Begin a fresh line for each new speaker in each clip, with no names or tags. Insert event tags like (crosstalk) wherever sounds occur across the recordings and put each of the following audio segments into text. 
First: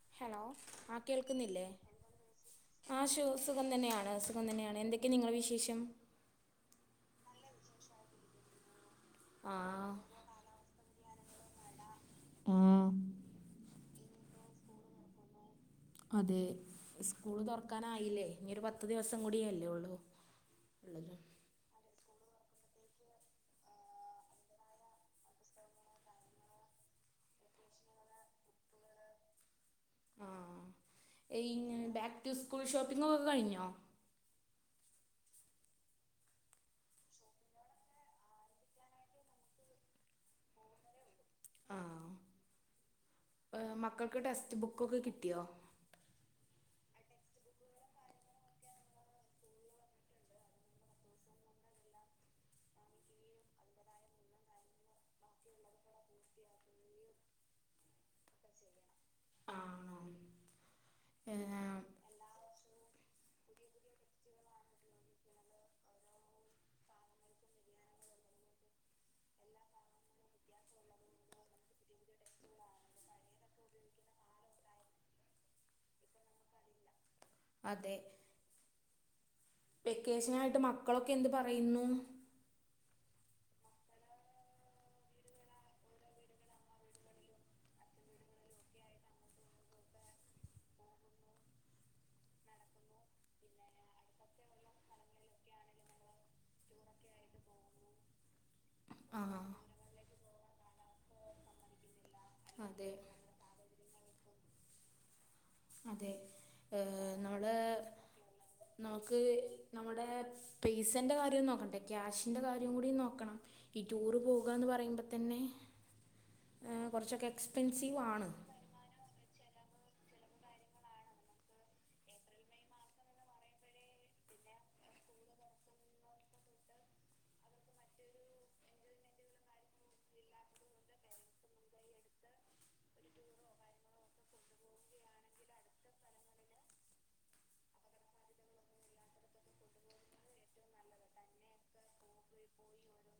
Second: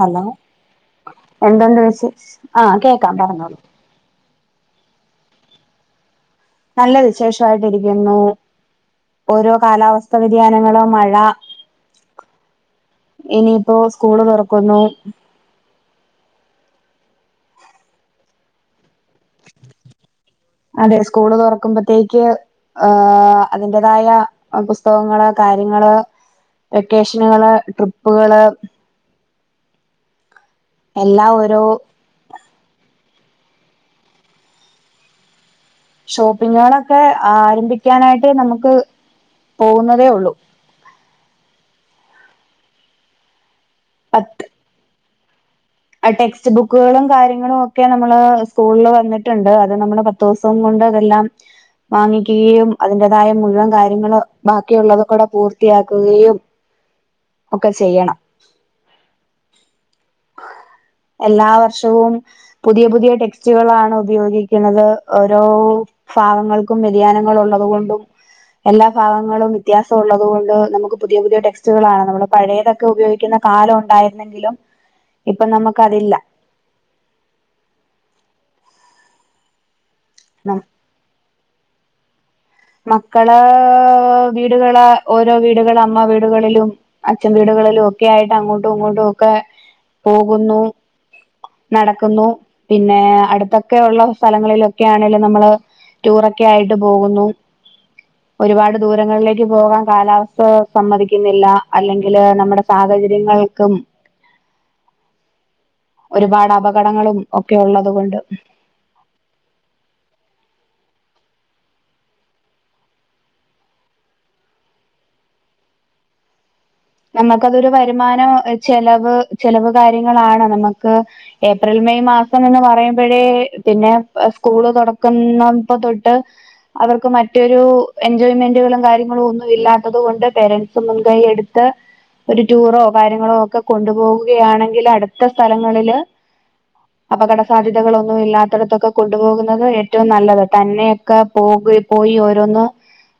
Hello
ആ കേൾക്കുന്നില്ലേ
എന്തുണ്ട് വിശേഷ ആഹ്
ആ
കേക്കാം
ഷൂ
പറഞ്ഞോളൂ
സുഖം തന്നെയാണ് സു സുഖം തന്നെയാണ് എന്തൊക്കെയാണ് നിങ്ങളെ വിശേഷം
നല്ല വിശേഷം ആയിട്ടിരിക്കുന്നു ഓരോ
ആ
കാലാവസ്ഥാ വ്യതിയാനങ്ങളും മഴ (unintelligible) ഇനിയിപ്പോ സ് സ്കൂള് തുറക്കുന്നു
അതെ സ്കൂള് തുറക്കാനായില്ലേ ഇനി ഒരു പ ത്ത് ദിവസം കൂടിയല്ലേ ഒള്ളൂ
ത്തേക്ക് ആഹ് അതിന്റതായ അ പുസ്തകങ്ങള് കാര്യങ്ങള് വെക്കേഷന്കള് ട്രിപ്പുകള് എല്ലാ
ആഹ്
ഓരോ
ഇങ്ങ് back to school shopping ഒക്കെ കഴിഞ്ഞോ
ഷോപ്പിങ്ങുകളൊക്കെ ആരംഭിക്കാനായിട്ട് നമുക്ക് പോകുന്നതേ ഒള്ളൂ
മക്കക്ക് ടെക്സ്റ്റ് ബുക്ക് ഒക്കെ കിട് ദ്യോ
അഹ് ടെക്സ്റ്റ് ബുക്കുകളും കാര്യങ്ങളും ഒക്കെ നമ്മള് സ്കൂളിൽ വന്നിട്ടുണ്ട് അത് നമ്മള് പത്തു ദിവസം കൊണ്ട് അതെല്ലാം വാങ്ങിക്കുകയും അതിന്റെതായ മുഴുവൻ കാര്യങ്ങള് ബാക്കിയുള്ളത്ക്കൂടെ പൂർത്തിയാക്കുകയും ഒക്കെ ചെയ്യണം
ആണോ ഏ
എല്ലാ വർഷവും
എല്ലാ
പുതിയ
വർഷവും
പുതിയ ടെക്സ് റ്റ് കളാണ് ഉപയോഗിക്കുന്നത് ഓരോ ഭാഗങ്ങൾക്കും വെതിയാനങ്ങൾ ഒള്ളത് കൊണ്ടും എല്ലാ ഭാഗങ്ങളും വ്യത്യാസം ഉള്ളത് കൊണ്ട് നമുക്ക് പുതിയ പുതിയ ടെക്സ്റ്റുകളാണ് നമ്മള് പഴയതൊക്കെ ഉപയോഗിക്കുന്ന കാലം ഒണ്ടായിരുന്നെങ്കിലും ഇപ്പൊ നമക്ക് അതില്ല
അതെ വെക്കേഷനായിട്ട് മക്കളൊക്കെ എന്ത് പറയുന്നു
മക്കള് ഏഹ് വീടുകള് ഓരോ വീടുകള് അമ്മ വീട്കളിലും അച്ഛൻ വീട്കളിലും ഒക്കെ ആയിട്ട് അങ്ങോട്ടും ഇങ്ങോട്ടും ഒക്കെ പോകുന്നു നടക്കുന്നു പിന്നെ അടുത്തൊക്കെഒള്ള സലങ്ങളിലൊക്കെ ആണെലും നമ്മള് ടൂറൊക്കെ ആയിട്ട് പോകുന്നു ഒരുപാട്
ആ
ദൂരങ്ങളിലേക്ക് പോകാൻ കാലാവസ് സ് സമ്മതിക്കുന്നില്ല അല്ലെങ്കില് ന മ്മടെ
അതെ
സാഹചര്യങ്ങൾക്കും
അതെ
ഒരുപാട്
ആഹ്
അപകടങ്ങളും
നമ്മള്
ഒക്കെ ഉള്ളത് കൊണ്ട്
നമുക്ക് നമ്മുടെ പി സ്ന്റ് കാര്യം നോക്കണ്ടെ ക്യാഷിന്റെ കാര്യം കൂടി നോക്കണം ഈ ടൂറ് പോകുകാന്ന് പറയുമ്പ തന്നെ ആഹ് കൊറച്ചൊക്കെ
ക്കതൊരു വരുമാനം ചെലവ് ചെല് ലവ് കാര്യങ്ങളാണ് നമക്ക് ഏപ്രിൽ മെയ് മാസം എന്ന് പറയുമ്പഴേ പിന്നെ പ സ്കൂള് തുടക്കുന്നപ്പ തൊട്ട് അവർക്ക് മറ്റൊരു എൻജോയ്മെന്റുകളും കാര്യങ്ങളും ഒന്നും ഇല്ലാത്തത് കൊണ്ട് പേരൻസ് മുൻകൈ എടുത് ത്ത് ഒരു ടൂറോ കാര്യങ്ങളോ ഒക്കെ കൊണ്ടുപോവുകയാണെങ്കില് അടുത്ത സ്ഥലങ്ങളില് അപകട സാധ്യതകളൊന്നും ഇല്ലാത്തടത്തൊക്കെ കൊണ്ടുപോകുന്നത് ഏറ്റവും നല്ലത് തന്നെയൊക്കെ പോകു പോയി ഓരോന്ന്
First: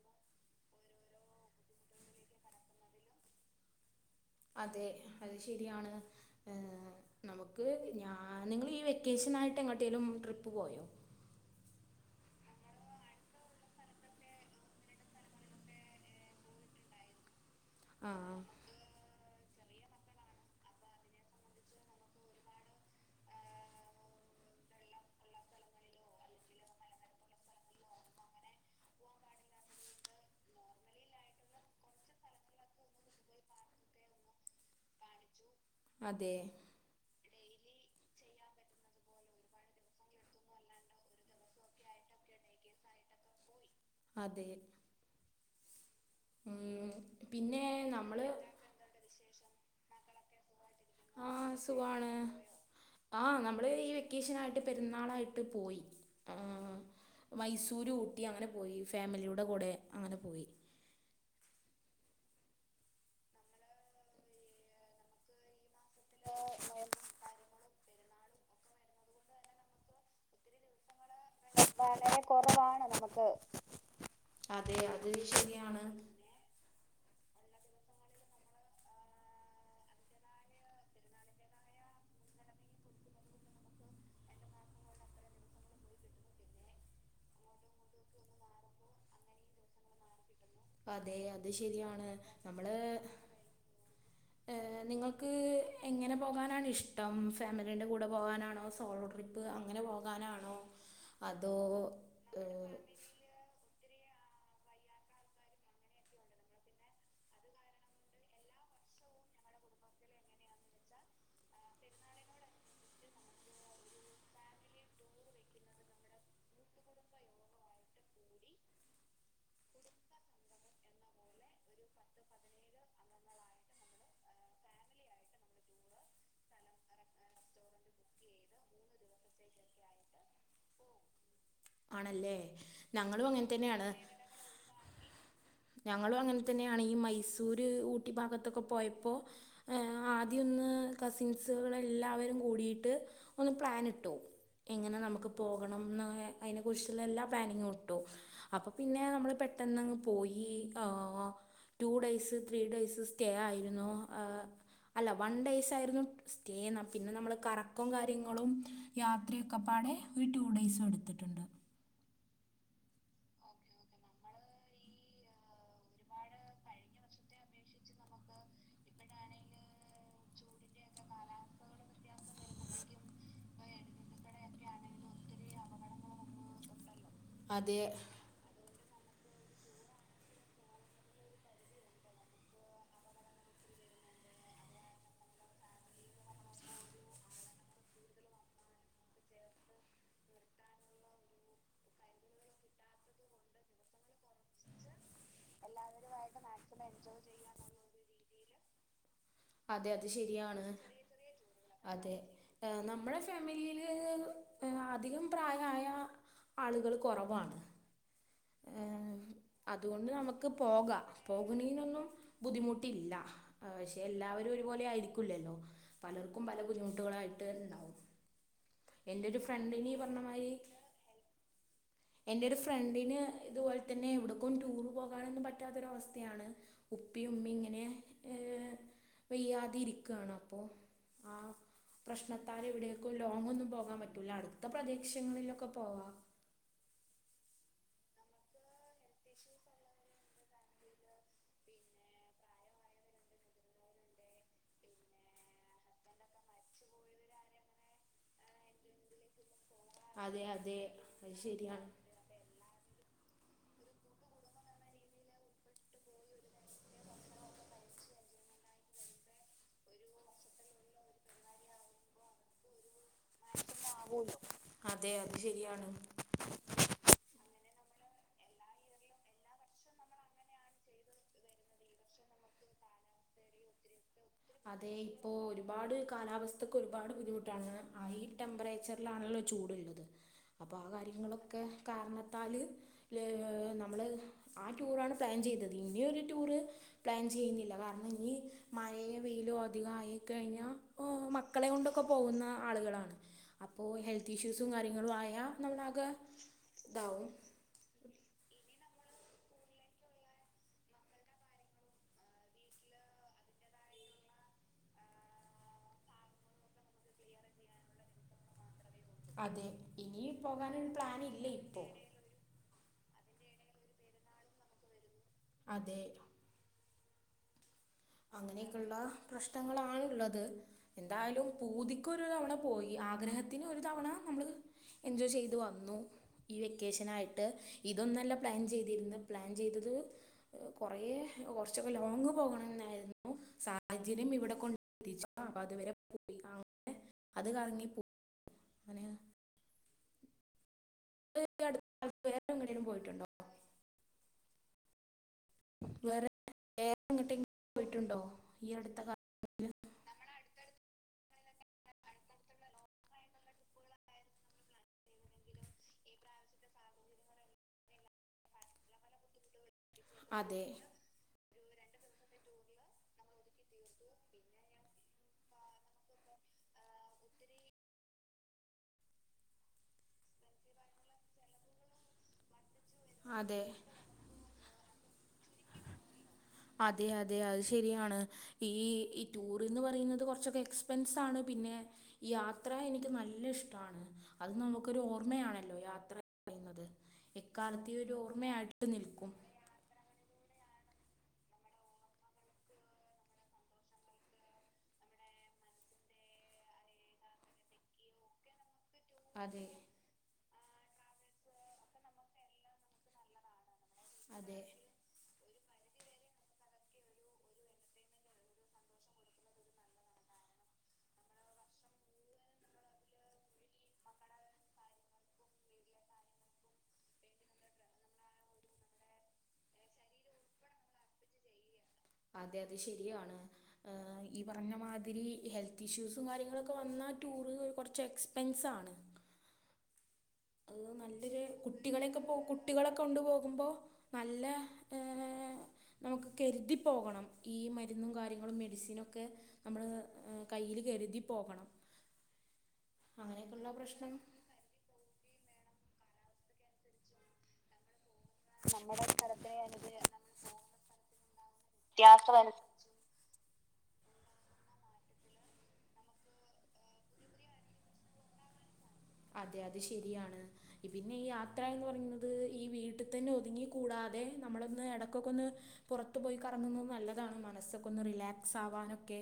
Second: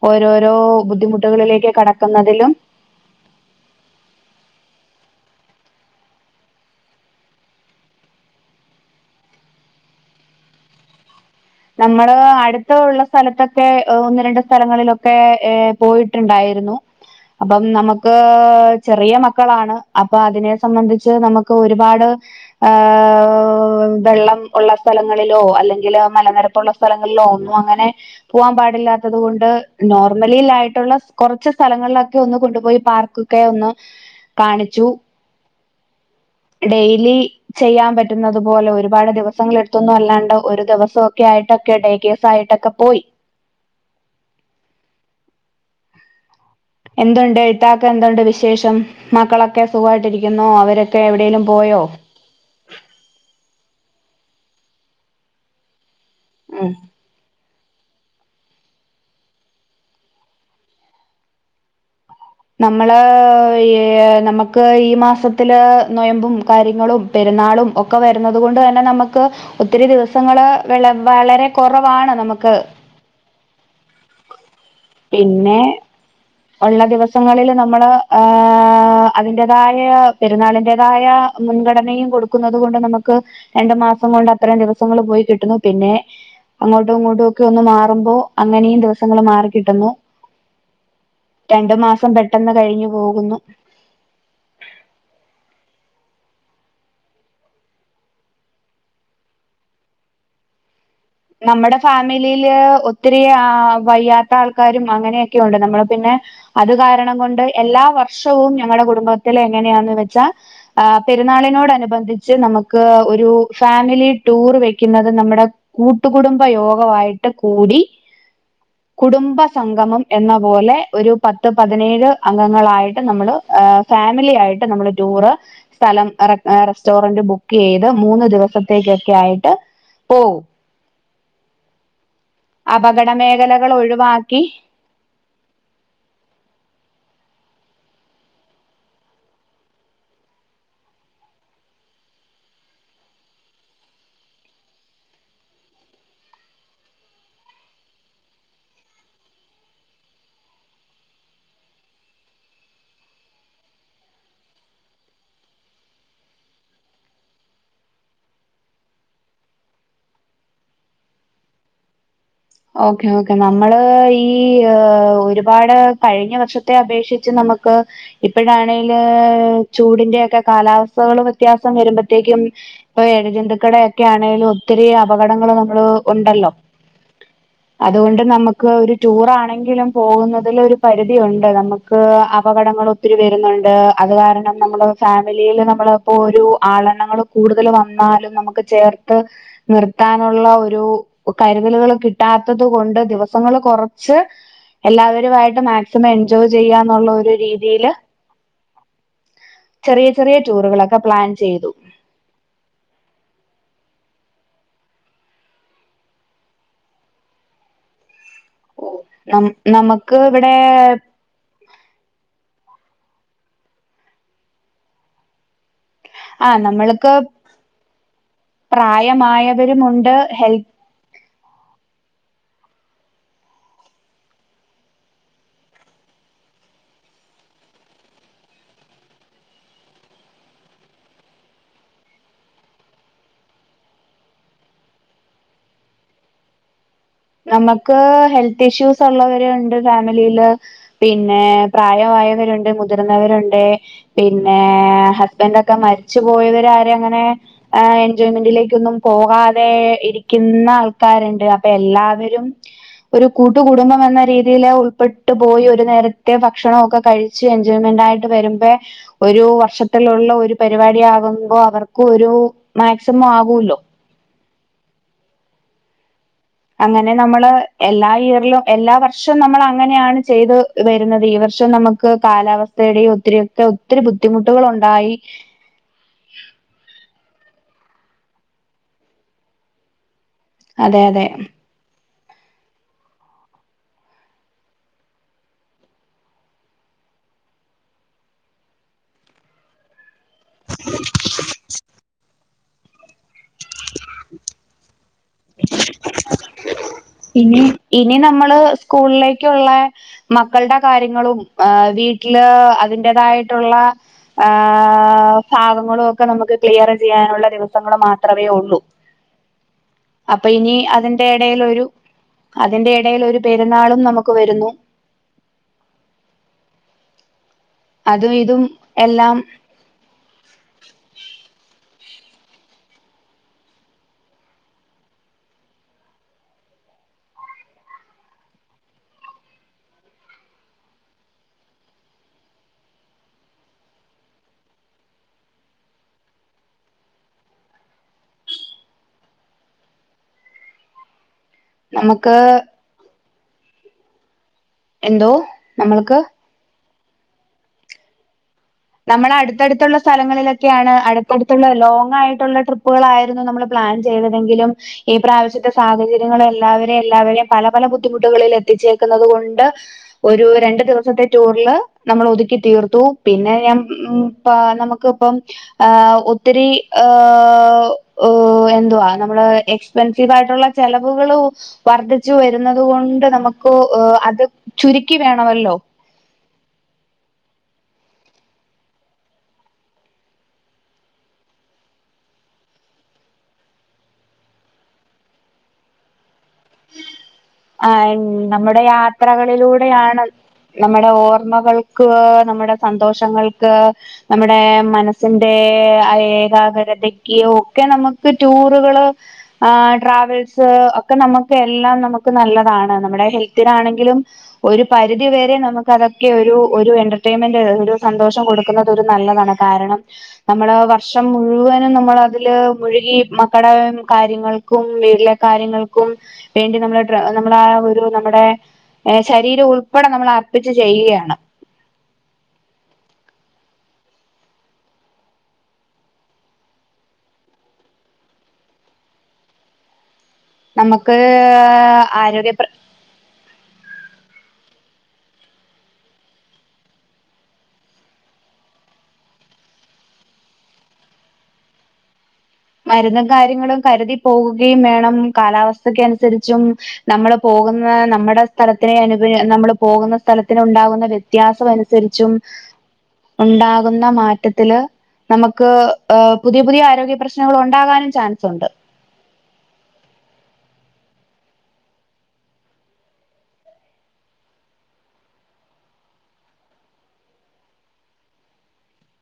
ഓരോരോ ബുദ്ധിമുട്ടുകളിലേക്ക് കടക്കുന്നതിലും
അതെ അത് ശരിയാണ് ഏഹ് നമുക്ക് ഞാന് നിങ്ങള് ഈ വെക്കേഷനായിട്ട് എങ്ങോട്ടേലും ട്രിപ്പ് പോയോ?
നമ്മള് അടുത്ത് ഉള്ള സ്ഥലത്തൊക്കെ ഒന്ന് രണ്ട് സ്ഥലങ്ങളിലൊക്കെ ഏഹ് പോയിട്ടുണ്ടായിരുന്നു അപ്പം
ആ
നമുക്ക് ചെറിയ മ ക്കളാണ് അപ്പ അതിനെ സംബന്ധിച്ച് നമുക്ക് ഒരുപാട് ആഹ് വെള്ളം ഒള്ള സ്ഥലങ്ങളിലോ അല്ലെങ്കില് മലനിരപ്പുള്ള സ്ഥലങ്ങളിലോ ഒന്നും അങ്ങനെ പോവാൻ പാടില്ലാത്തത് കൊണ്ട് നോർമലിയായിട്ടുള്ള കുറച്ച് സ്ഥലങ്ങളിലൊക്കെ ഒന്ന് കൊണ്ടുപോയി പാർക്കൊക്കെ ഒന്ന് കാണിച്ചു
അതെ
ഡെയ്ലി ചെയ്യാം പറ്റുന്നത് പോലെ ഒരുപാട് ദിവസങ്ങള് എടുത്തൊന്നും അല്ലാണ്ട് ഒരു ദെവസ് ഒക്കെ ആയിട്ടൊക്കെ ഡേകേസ് ആയിട്ടൊക്കെ പോയി
അതെ ഉം,
എന്തുണ്ട്
പിന്നെ
ഇത്താക്ക്
നമ്മൾ
എന്തുണ്ട് വിശേഷം മക്കളൊക്കെ സുഖാ ക്കുന്നോ അ
ആഹ് സുഖാണ് ആ നമ്മള് ഈ വെക്കേഷനായിട്ട് പെരുന്നാളായിട്ട് പോയി
ഉം
രു ഊട്ടി അങ്ങനെ പോയി ഫാമിലിയുടെ കൂടെ അങ്ങനെ പോയി
നമ്മള് ഈ നമുക്ക് ഈ മാസത്തില് നൊയമ്പും കാര്യങ്ങളും പെരുന്നാളും ഒ- ക്കെ വരുന്നത് കൊണ്ട് തന്നെ നമുക്ക് ഒത്തിരി ദിവസങ്ങള് വളരെ കുറവാണ് നമുക്ക്
അതെ അത്
പിന്നെ
ശരിയാണ്
ഉള്ള ദിവസം ദിവസങ്ങളില് നമ്മള് ഏഹ അതിന്റേതായ പെരുന്നാളിന്റേതായ മുൻഗണനയും കൊടുക്കുന്നത് കൊണ്ട് നമുക്ക് രണ്ടു മാസം കൊണ്ട് അത്രം ദിവസങ്ങള് പോയി കിട്ടുന്നു പിന്നെ അങ്ങോട്ടും ഇങ്ങോട്ടും ഒക്കെ ഒന്ന് മാറുമ്പോ അങ്ങനെയും ദിവസങ്ങള് മാറി കിട്ടുന്നു
അതെ അത്
രണ്ടു
ശരിയാണ്
മാസം പെട്ടെന്ന്
നമ്മള്
കഴിഞ്ഞു പോകുന്നു
ഏഹ് നിങ്ങൾക്ക് എങ്ങനെ പോകാനാണ ഇഷ്ടം ഫാമിലീന്റെ കൂടെ പോകാനാണോ സോളോ ട്രിപ്പ് അങ്ങനെ പോകാനാണോ അതോ
നമ്മുടെ ഫാമിലിയില്
ഏഹ്
ഒത്തിരി വയ്യാത്ത ആൾക്കാരും അങ്ങനെയൊക്കെ ഉണ്ട് നമ്മൾ പിന്നെ അത് കാരണം കൊണ്ട് എല്ലാ വർഷവും ഞങ്ങളടെ കുടുംബത്തില എങ്ങനെയാന്ന് വെച്ചാൽ ആ പെരുന്നാളിനോട് അനുബന്ധിച്ച് നമുക്ക് ഒരു ഫാമിലി ടൂർ വെക്കുന്നത് നമ്മുടെ കൂട്ടുകുടുംബ യോഗമായിട്ട് കൂടി കുടുംബ സംഗമം എന്ന പോലെ ഒരു പത്ത് പതിനേഴ് അംഗങ്ങളായിട്ട് നമ്മൾ ഫാമിലി ആയിട്ട് നമ്മള് ടൂറ് സ്ഥലം റെസ്റ്റോറന്റ് ബുക്ക് ചെയ്ത് മൂന്ന് ദിവസത്തേക്കൊക്കെ ആയിട്ട് പോകും
ആണല്ലേ
അപകട
ഞങ്ങളും അങ്ങനെ
മേഖലകൾ
തന്നെയാണ്
ഒഴിവാക്കി
ഞങ്ങളും അങ്ങനെ തന്നെയാണ് ഈ മൈസൂര് ഊട്ടി ഭാഗത്തൊക്കെ പോയപ്പോൾ ആദ്യമൊന്ന് കസിൻസുകൾ എല്ലാവരും കൂടിട്ട് ഒന്ന് പ്ലാനിട്ടു എങ്ങനെ നമുക്ക് പോകണംന്ന് അതിനെ കുറിച്ചുള്ള എല്ലാ പ്ലാനിങ്ങും ഇട്ടു അപ്പൊ പിന്നെ നമ്മള് പെട്ടെന്നങ്ങ് പോയി ഈ two days three days stay ആയിരുന്നു അല്ല വൺ ഡേയ്സ് ആയിരുന്നു സ്റ്റേ എന്ന പിന്നെ നമ്മൾ കറക്കും കാര്യങ്ങളും യാത്രയൊക്കെ പാടെ ഒരു ടു ഡേയ്സും എടുത്തിട്ടുണ്ട്.
ഓക്കെ ഓക്കെ നമ്മള് ഈ ഒരുപാട് കഴിഞ്ഞ വർഷത്തെ അപേക്ഷിച്ച് നമുക്ക് ഇപ്പഴാണെല് ചൂടിന്റെ ഒക്കെ കാലാവസ്ഥകൾ വ്യത്യാസം വരുമ്പോത്തേക്കും ഇപ്പൊ എഴജന്തുക്കളൊക്കെ ആണെലും ഒത്തിരി അപകടങ്ങൾ നമ്മള് ഉണ്ടല്ലോ
അതെ
അതുകൊണ്ട് നമുക്ക് ഒരു- ടൂർ ആണെങ്കിലും പോകുന്നതിൽ ഒരു പരിധിയുണ്ട് നമുക്ക് അപകടങ്ങൾ ഒത്തിരി വരുന്നുണ്ട് അത് കാരണം നമ്മുടെ ഫാമിലിയിൽ നമ്മള് ഇപ്പോ ഒരു ആളെണ്ണങ്ങൾ കൂടുതൽ വന്നാലും നമുക്ക് ചേർത്ത് നിർത്താനുള്ള ഒരു കരുതലുകൾ കിട്ടാത്തത് കൊണ്ട് ദിവസങ്ങൾ കുറച്ച് എല്ലാവരും മായിട്ട് മാക്സിമം എൻജോയ് ചെയ്യാന്നൊള്ള ഒരു രീതിയില്
അതെ അത്
ചെറിയ ചെറിയ
ശരിയാണ്
ടൂറുകളൊക്കെ പ്ലാൻ ചെയ്തു.
അതെ നമ്മുടെ ഫാമിലിയില് അധികം പ്രായമായ ആളുകൾ കുറവാണ്.
ഓ
ഏഹ്
ന നമുക്ക് ഇവിടെ
നൊന്നും ബുദ്ധിമുട്ടില്ല പക്ഷെ എല്ലാവരും ഒരുപോലെ ആയിരിക്കൂല്ലല്ലോ പലർക്കും
ആ
പല
നമ്മൾക്ക്
ബുദ്ധിമുട്ടുകളായിട്ട് എൻ്റെ ഒരു ഫ്രണ്ടിന്
പ്രായമായവരുമുണ്ട് ഹെൽപ്
എന്റെ ഒരു ഫ്രണ്ടിന് ഇതുപോലെ തന്നെ എവിടേക്കും ടൂർ പോകാനൊന്നും പറ്റാത്തൊരവസ്ഥയാണ് ഉപ്പി ഉമ്മി ഇങ്ങനെ ഏ വയ്യാതെ ഇരിക്കുകാണ് അപ്പോ ആ പ്രശ്നത്താൽ എവിടേക്കും ലോങ് ഒന്നും പോകാൻ പറ്റൂല അടുത്ത പ്രദേശങ്ങളിലൊക്കെ പോവാ.
നമുക്ക് ഹെൽത്ത് ഇഷ്യൂസ് ഉള്ളവരു ഉണ്ട് ഫാമിലിയില് പിന്നെ പ്രായമായവരുണ്ട് മുതിർന്നവരുണ്ട് പിന്നെ ഹസ്ബൻഡ് ഒക്കെ മരിച്ചു പോയവര് അങ്ങനെ എൻജോയ്മെന്റിലേക്ക് ഒന്നും പോകാ തെ
അതെ
ഇരിക്കുന്ന
അതെ അത്
ആൾക്കാരുണ്ട് അപ്പൊ
ശരിയാണ്
എല്ലാ രും ഒരു കൂട്ടുകടുംബം എന്ന രീതിൽ ഉൾപ്പെട്ട് പോയി ഒരു നേരത്തെ ഭക്ഷണം ഒക്കെ കഴിച്ച് എൻജോയ്മെന്റ് ആയിട്ട് വരുമ്പോ ഒരു വർഷത്തിലുള്ള ഒരു പരിപാടി ആകുമ്പോ അവർക്ക് ഒരു മ ക്സിമം ആകുല്ലോ.
അതെ അത് ശരിയാണ്.
അങ്ങനെ നമ്മള് എല്ലാ ഇയറിലും എല്ലാ വർഷം നമ്മൾ അങ്ങനെയാണ് ചെയ്ത് വരുന്നത് ഈ വർഷം നമുക്ക് കാലാവസ്ഥയുടെയും ഒത്തിരിയൊക്കെ ഒത്തിരി ബുദ്ധിമുട്ടുകൾ
അതെ
ഉണ്ടായി
ഇപ്പോ ഒരുപാട് കാലാവസ്ഥക്ക് ഒരുപാട് ബുദ്ധിമുട്ടാണ്. ഹൈ ടെമ്പറേച്ചറിലാണല്ലോ ചൂടുള്ളത്. അപ്പൊ ആ
അതെ അതെ
കാര്യങ്ങളൊക്കെ കാരണം എന്നാല് നമ്മള് ആ ടൂറാണ് പ്ലാൻ ചെയ്തത് ഇനിയൊരു ടൂറ് പ്ലാൻ ചെയ്യുന്നില്ല കാരണം ഇനി- മഴ വെയിലും അധികമയേൽ കഴിഞ്ഞു പോ മക്കളെ കൊണ്ടൊക്കെ പോകുന്ന- ആളുകളാണ് അപ്പോൾ ഹെൽത്ത് ഇഷ്യൂസും കാര്യങ്ങളും ആ- ഞ്ഞാ നമ്മളാകേ (unintelligible)
ഇനി ഇനി നമ്മള് സ്കൂളിലേക്കുള്ള മക്കളുടെ കാര്യങ്ങളും വീട്ടില് അതിന്റെതായിട്ടുള്ള ആ ഭാഗങ്ങളും ഒക്കെ നമുക്ക് ക്ലിയർ ചെയ്യാനുള്ള ദിവസങ്ങള് മാത്രമേ ഉള്ളൂ
അതെ ഇനി
അപ്പൊ ഇനി
പോകാനൊരു പ്ലാൻ
അതിന്റെ
ഇല്ല ഇപ്പോ
ഇടയിലൊരു അതിന്റെ ഇടയിൽ ഒരു പെരുന്നാളും നമുക്ക് വരുന്നു
അതെ
അതും ഇതും
അങ്ങനെയൊക്കെയുള്ള
എല്ലാം
പ്രശ്നങ്ങളാണ് ഉള്ളത് എന്തായാലും പൂതി- ട്രിപ്പ്‌ ഒരു തവണ പോയി ആഗ്രഹത്തിന് ഒരു തവണ നമ്മൾ എൻജോയ് ചെയ്ത് വന്നു ഈ വെക്കേഷനായിട്ട് ഇതൊന്നല്ല പ്ലാൻ ചെയ്തിരുന്നെ പ്ലാൻ ചെയ്തത് കുറ കുറച്ചൊക്കെ ലോങ് പോകണന്നായിരുന്നു സാഹചര്യം ഇവിടെ കൊണ്ട് എത്തിച്ചു അപ്പൊ അതുവരെ പോയി അത് കറങ്ങിയി അങ്ങനെ ഈ അടുത്ത കാലത്ത്
നമുക്ക്
വേറെ എങ്ങോട്ടേലും പോയിട്ടുണ്ടോ
എന്തോ നമ്മൾക്ക്
വേറെ (inaudible) പോയിട്ടുണ്ടോ ഈ അടുത്ത
നമ്മള്
കാലങ്ങളിൽ
അടുത്തടുത്തുള്ള സ്ഥലങ്ങളിലൊക്കെയാണ് അടു ഇപ്പടുത്തുള്ള ലോങ്ങ് ആയിട്ടുള്ള ട്രിപ്പുകളായിരുന്നു നമ്മള് പ്ലാൻ ചെയ്തതെങ്കിലും ഈ പ്രാവശ്യത്തെ സാഹചര്യങ്ങൾ എല്ലാവരേയും എല്ലാവരേയും പല പല ബുദ്ധിമുട്ടുകളിലെത്തിച്ചേക്കുന്നത് കൊണ്ട് ഒരു
അതെ
രണ്ട് ദിവസത്തെ ടൂറില് നമ്മളൊതുക്കി തീർത്തു പിന്നെ മ്യാ മ് പാ നമ്മക്ക് ഇപ്പോ ഏഹ് ഒത്തിരി ആഹ് ആഹ്‌ എന്തുവാ നമ്മള് എക്സ്പെൻസിവ് ആയിട്ടുള്ള ചെലവുകള് വർധിച്ചു വരു ന്നത് കൊണ്ട്
അതെ
നമ്മക്ക് ആഹ്‌ അതു ചുരുക്കി വേണമല്ലോ
അതെ അതെ അത് ശരിയാണ് ഈ ഈ ടൂർന്ന് പറയുന്നത് കൊറച്ചൊക്കെ എക്സ്പെൻസാണ് പിന്നെ യാത്ര എനിക്ക് നല്ല ഇഷ്ടാണ് അത് നമുക്കൊരു ഓർമ്മയാണല്ലോ യാത്ര. എന്ന് പറയുന്നത്
ആ
എക്കാലത്തെയും ഒരു
നമ്മുടെ
ഓർമ്മയായിട്ട് നിൽക്കും
യാത്രകളിലൂടെയാണ് നമ്മുടെ ഓർമ്മകൾക്ക് നമ്മുടെ സന്തോഷങ്ങൾക്ക് നമ്മുടെ മനസ്സിന്റെ ആ ഏകാഗ്രതക്ക് ഒക്കെ നമുക്ക് ടൂർ കള്
അതെ
ആഹ്‌ ട്രാവൽസ് സ് ഒക്കെ നമ്മ എല്ലാം നമുക്ക് നല്ലതാണ് നമ്മുടെ ഹെൽ ത്തിനാണെങ്കിലും
അതെ
ഒരു പരിധിവരെ നമു ക്കതൊക്കെ ഒരു ഒരു എന്റർടൈമെന്റ് ഒരു സന്തോഷം കൊടുക്കുന്നത് ഒരു നല്ലതാണ് കാരണം നമ്മള് വർഷം മുഴുവനും നമ്മള് അതില് മുഴുകി മക്കടെ കാര്യങ്ങൾക്കും വീട്ടിലെ കാര്യങ്ങൾക്കും വേണ്ടി നമ്മുടെ ഡ്രാ നമ്മളാ ഒരു നമ്മുടെ എ ശരീരം ഉൾപ്പെടെ നമ്മള് അർപ്പിച്ച് ചെയ്യുകയാണ്.
അതെ അതെ ശരിയാണ് ഈ പറഞ്ഞമാതിരി ഹെൽത്ത് ഇഷ്യൂസും കാര്യങ്ങളൊക്കെ വന്നാ ടൂറ് കൊറച്ച് എക്സ്പെൻസ് ആണ്. ഉം
നമുക്ക്
നല്ലൊരു കുട്ടികളേക്കെ പോ
ആരോഗ്യ പ്ര
കുട്ടികളെ കൊണ്ടു പോകുമ്പോ നല്ല എ നമുക്ക് കെരുതിപ്പോകണം ഈ മരുന്നും കാര്യങ്ങളും മെഡിസിനൊക്കെ നമ്മള് കയ്യില് കെരുതിപ്പോകണം
മരുന്നും കാര്യങ്ങളും കരുതി പോകുകയും വേണം കാലാവസ്ഥക്കനുസരിച്ചും നമ്മള് പോകുന്ന നമ്മുടെ സ്ഥലത്തിനെ അനു നമ്മൾ പോകുന്ന സ്ഥലത്തിന് ഉണ്ടാകുന്ന വ്യത്യാസം അനുസരിച്ചും ഉണ്ടാകുന്ന മാറ്റത്തില് നമുക്ക് ഹ് പുതിയ പുതിയ ആരോഗ്യ പ്രശ്ന ങ്ങൾ ഒണ്ടാകാനും ചാൻസുണ്ട്
അതെ അതെ ശരിയാണ് പിന്നെ ഈ യാത്ര എന്ന് പറയുന്നത് ഈ വീട്ടിത്തന്നെ ഒതുങ്ങി കൂടാതെ നമ്മളൊന്ന് എടക്കൊക്കെ ഒന്ന് പൊറത്ത് പോയി കറങ്ങുന്നത് നല്ലതാണ് മനസ്സൊക്കെ ഒന്ന് റിലാക്സ് ആവാനൊക്കെ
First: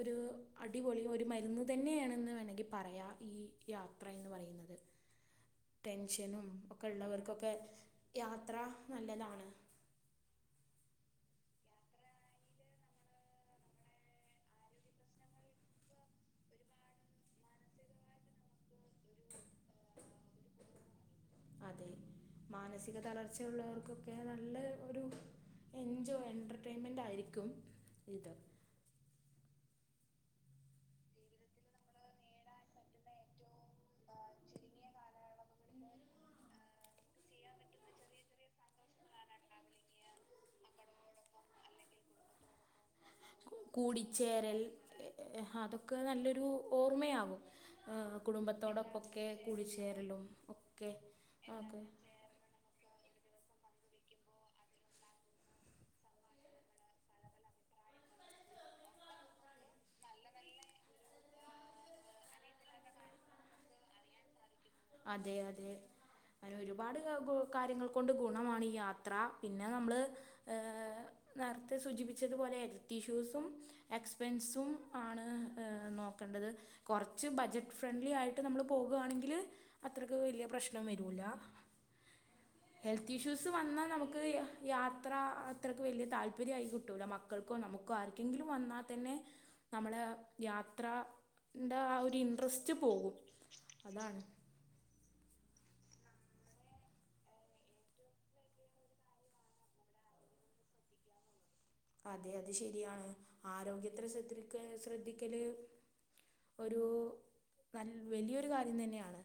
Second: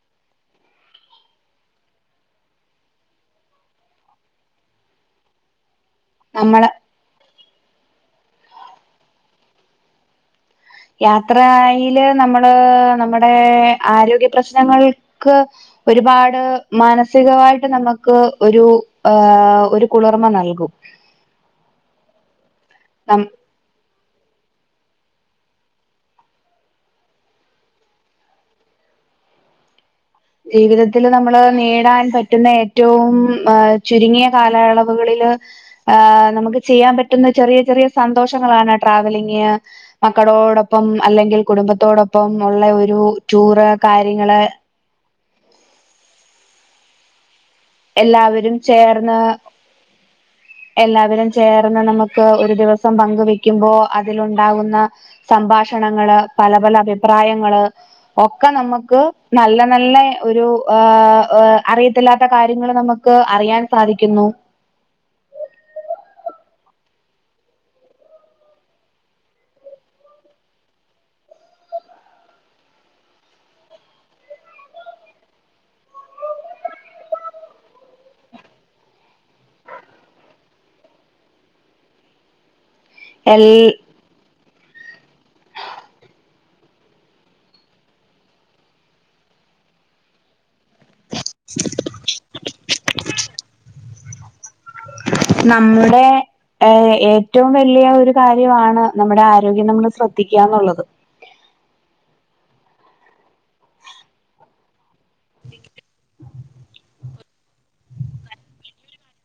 ഒരു അടിപൊളി ഒരു മരുന്ന് തന്നെയാണെന്ന് വേണങ്കി പറയാ ഈ യാ ത്രായെന്ന് പറയുന്നത്. ടെൻഷനും
നമ്മള്
ഒക്കള്ളവർക്കൊ യാത്ര നല്ലതാണ്
യാത്രയില് നമ്മള് നമ്മുടെ ആരോഗ്യ പ്രശ്നങ്ങൾക്ക് ഒരുപാട് മാനസികവായിട്ട് നമുക്ക് ഒരു ആ ഒരു കുളിർമ നൽകും
അതെ മാനസിക
നം
തളർച്ച ഉള്ളവർക്കും നല്ല ഒരു എൻജോ എന്റർടേൻമെന്റ് ആയിരിക്കും ഇത്
ജീവിതത്തില് നമ്മള് നേടാൻ പറ്റുന്ന ഏറ്റവും അ ചുരുങ്ങിയ കാലയളവുകളില് ഹ നമുക്ക് ചെയ്യാൻ പറ്റുന്ന ചെറിയ ചെറിയ സന്തോഷങ്ങളാണ് ട്രാവലിംഗ് മക്കളോടൊപ്പം അല്ലെങ്കിൽ കുടുംബത്തോടൊപ്പം ഒള്ള ഒ രൂ ടൂറ് കാര്യങ്ങള്
കൂടിച്ചേരൽ അതൊക്കെ നല്ലൊരു ഓർമ്മയാവും
എല്ലാവരും ചേർന്ന്
കൂടിച്ചേരലും ഒക്കെ
എല്ലാവരും ചേർന്ന്
അതെ
നമുക്ക് ഒരു ദിവസം പങ്ക്‌ വെ ക്കുപ്പോ അതിലുണ്ടാകുന്ന സംഭാഷണങ്ങള് പല പല അഭിപ്രായങ്ങള് ഒക്കെ നമുക്ക് നല്ല നല്ല ഒരു ആ അറിയത്തില്ലാത്ത കാര്യങ്ങൾ നമുക്ക് അറിയാൻ സാധിക്കുന്നു
അതെ അതെ അതിന് ഒരുപാട് കാര്യങ്ങൾ കൊണ്ട് ഗുണമാണ് ഈ യാത്ര പിന്നെ നമ്മള് ഏ നേരത്തെ സൂചിപ്പിച്ചതുപോലെ ഹെൽത്ത് ഇഷ്യൂസും എക്സ്പെൻസും ആണ് നോക്കേണ്ടത് കുറച്ച് ബജറ്റ് ഫ്രണ്ട്ലി ആയിട്ട് നമ്മള് പോകുകയാണെങ്കില് അത്രയ്ക്ക് വലിയ പ്രശ്നം വരൂല ഹെൽത്ത്
എൽ
ഇഷ്യൂസ് വന്നാൽ നമുക്ക് യാത്ര അത്രയ്ക്ക് വലിയ താല്പര്യമായി കിട്ടൂല മക്കൾക്കോ നമുക്കോ ആർക്കെങ്കിലും വന്നാൽ തന്നെ നമ്മുടെ യാത്ര ന്റെ ആ ഒരു ഇൻഡ്രസ്‌റ്റ്‌ പോകും അതാണ്
നമ്മുടെ ഏ ഏറ്റവും വലിയ ഒരു കാര്യമാണ് നമ്മുടെ ആരോഗ്യം നമ്മൾ ശ്രദ്ധിക്കുകന്നുള്ളത്
അതെ അത് ശരിയാണ് ആരോഗ്യത്തെ ശ്രദ്ധ ശ്രദ്ധിക്കല് ഒരു നൽ വലിയൊരു കാര്യം തന്നെയാണ്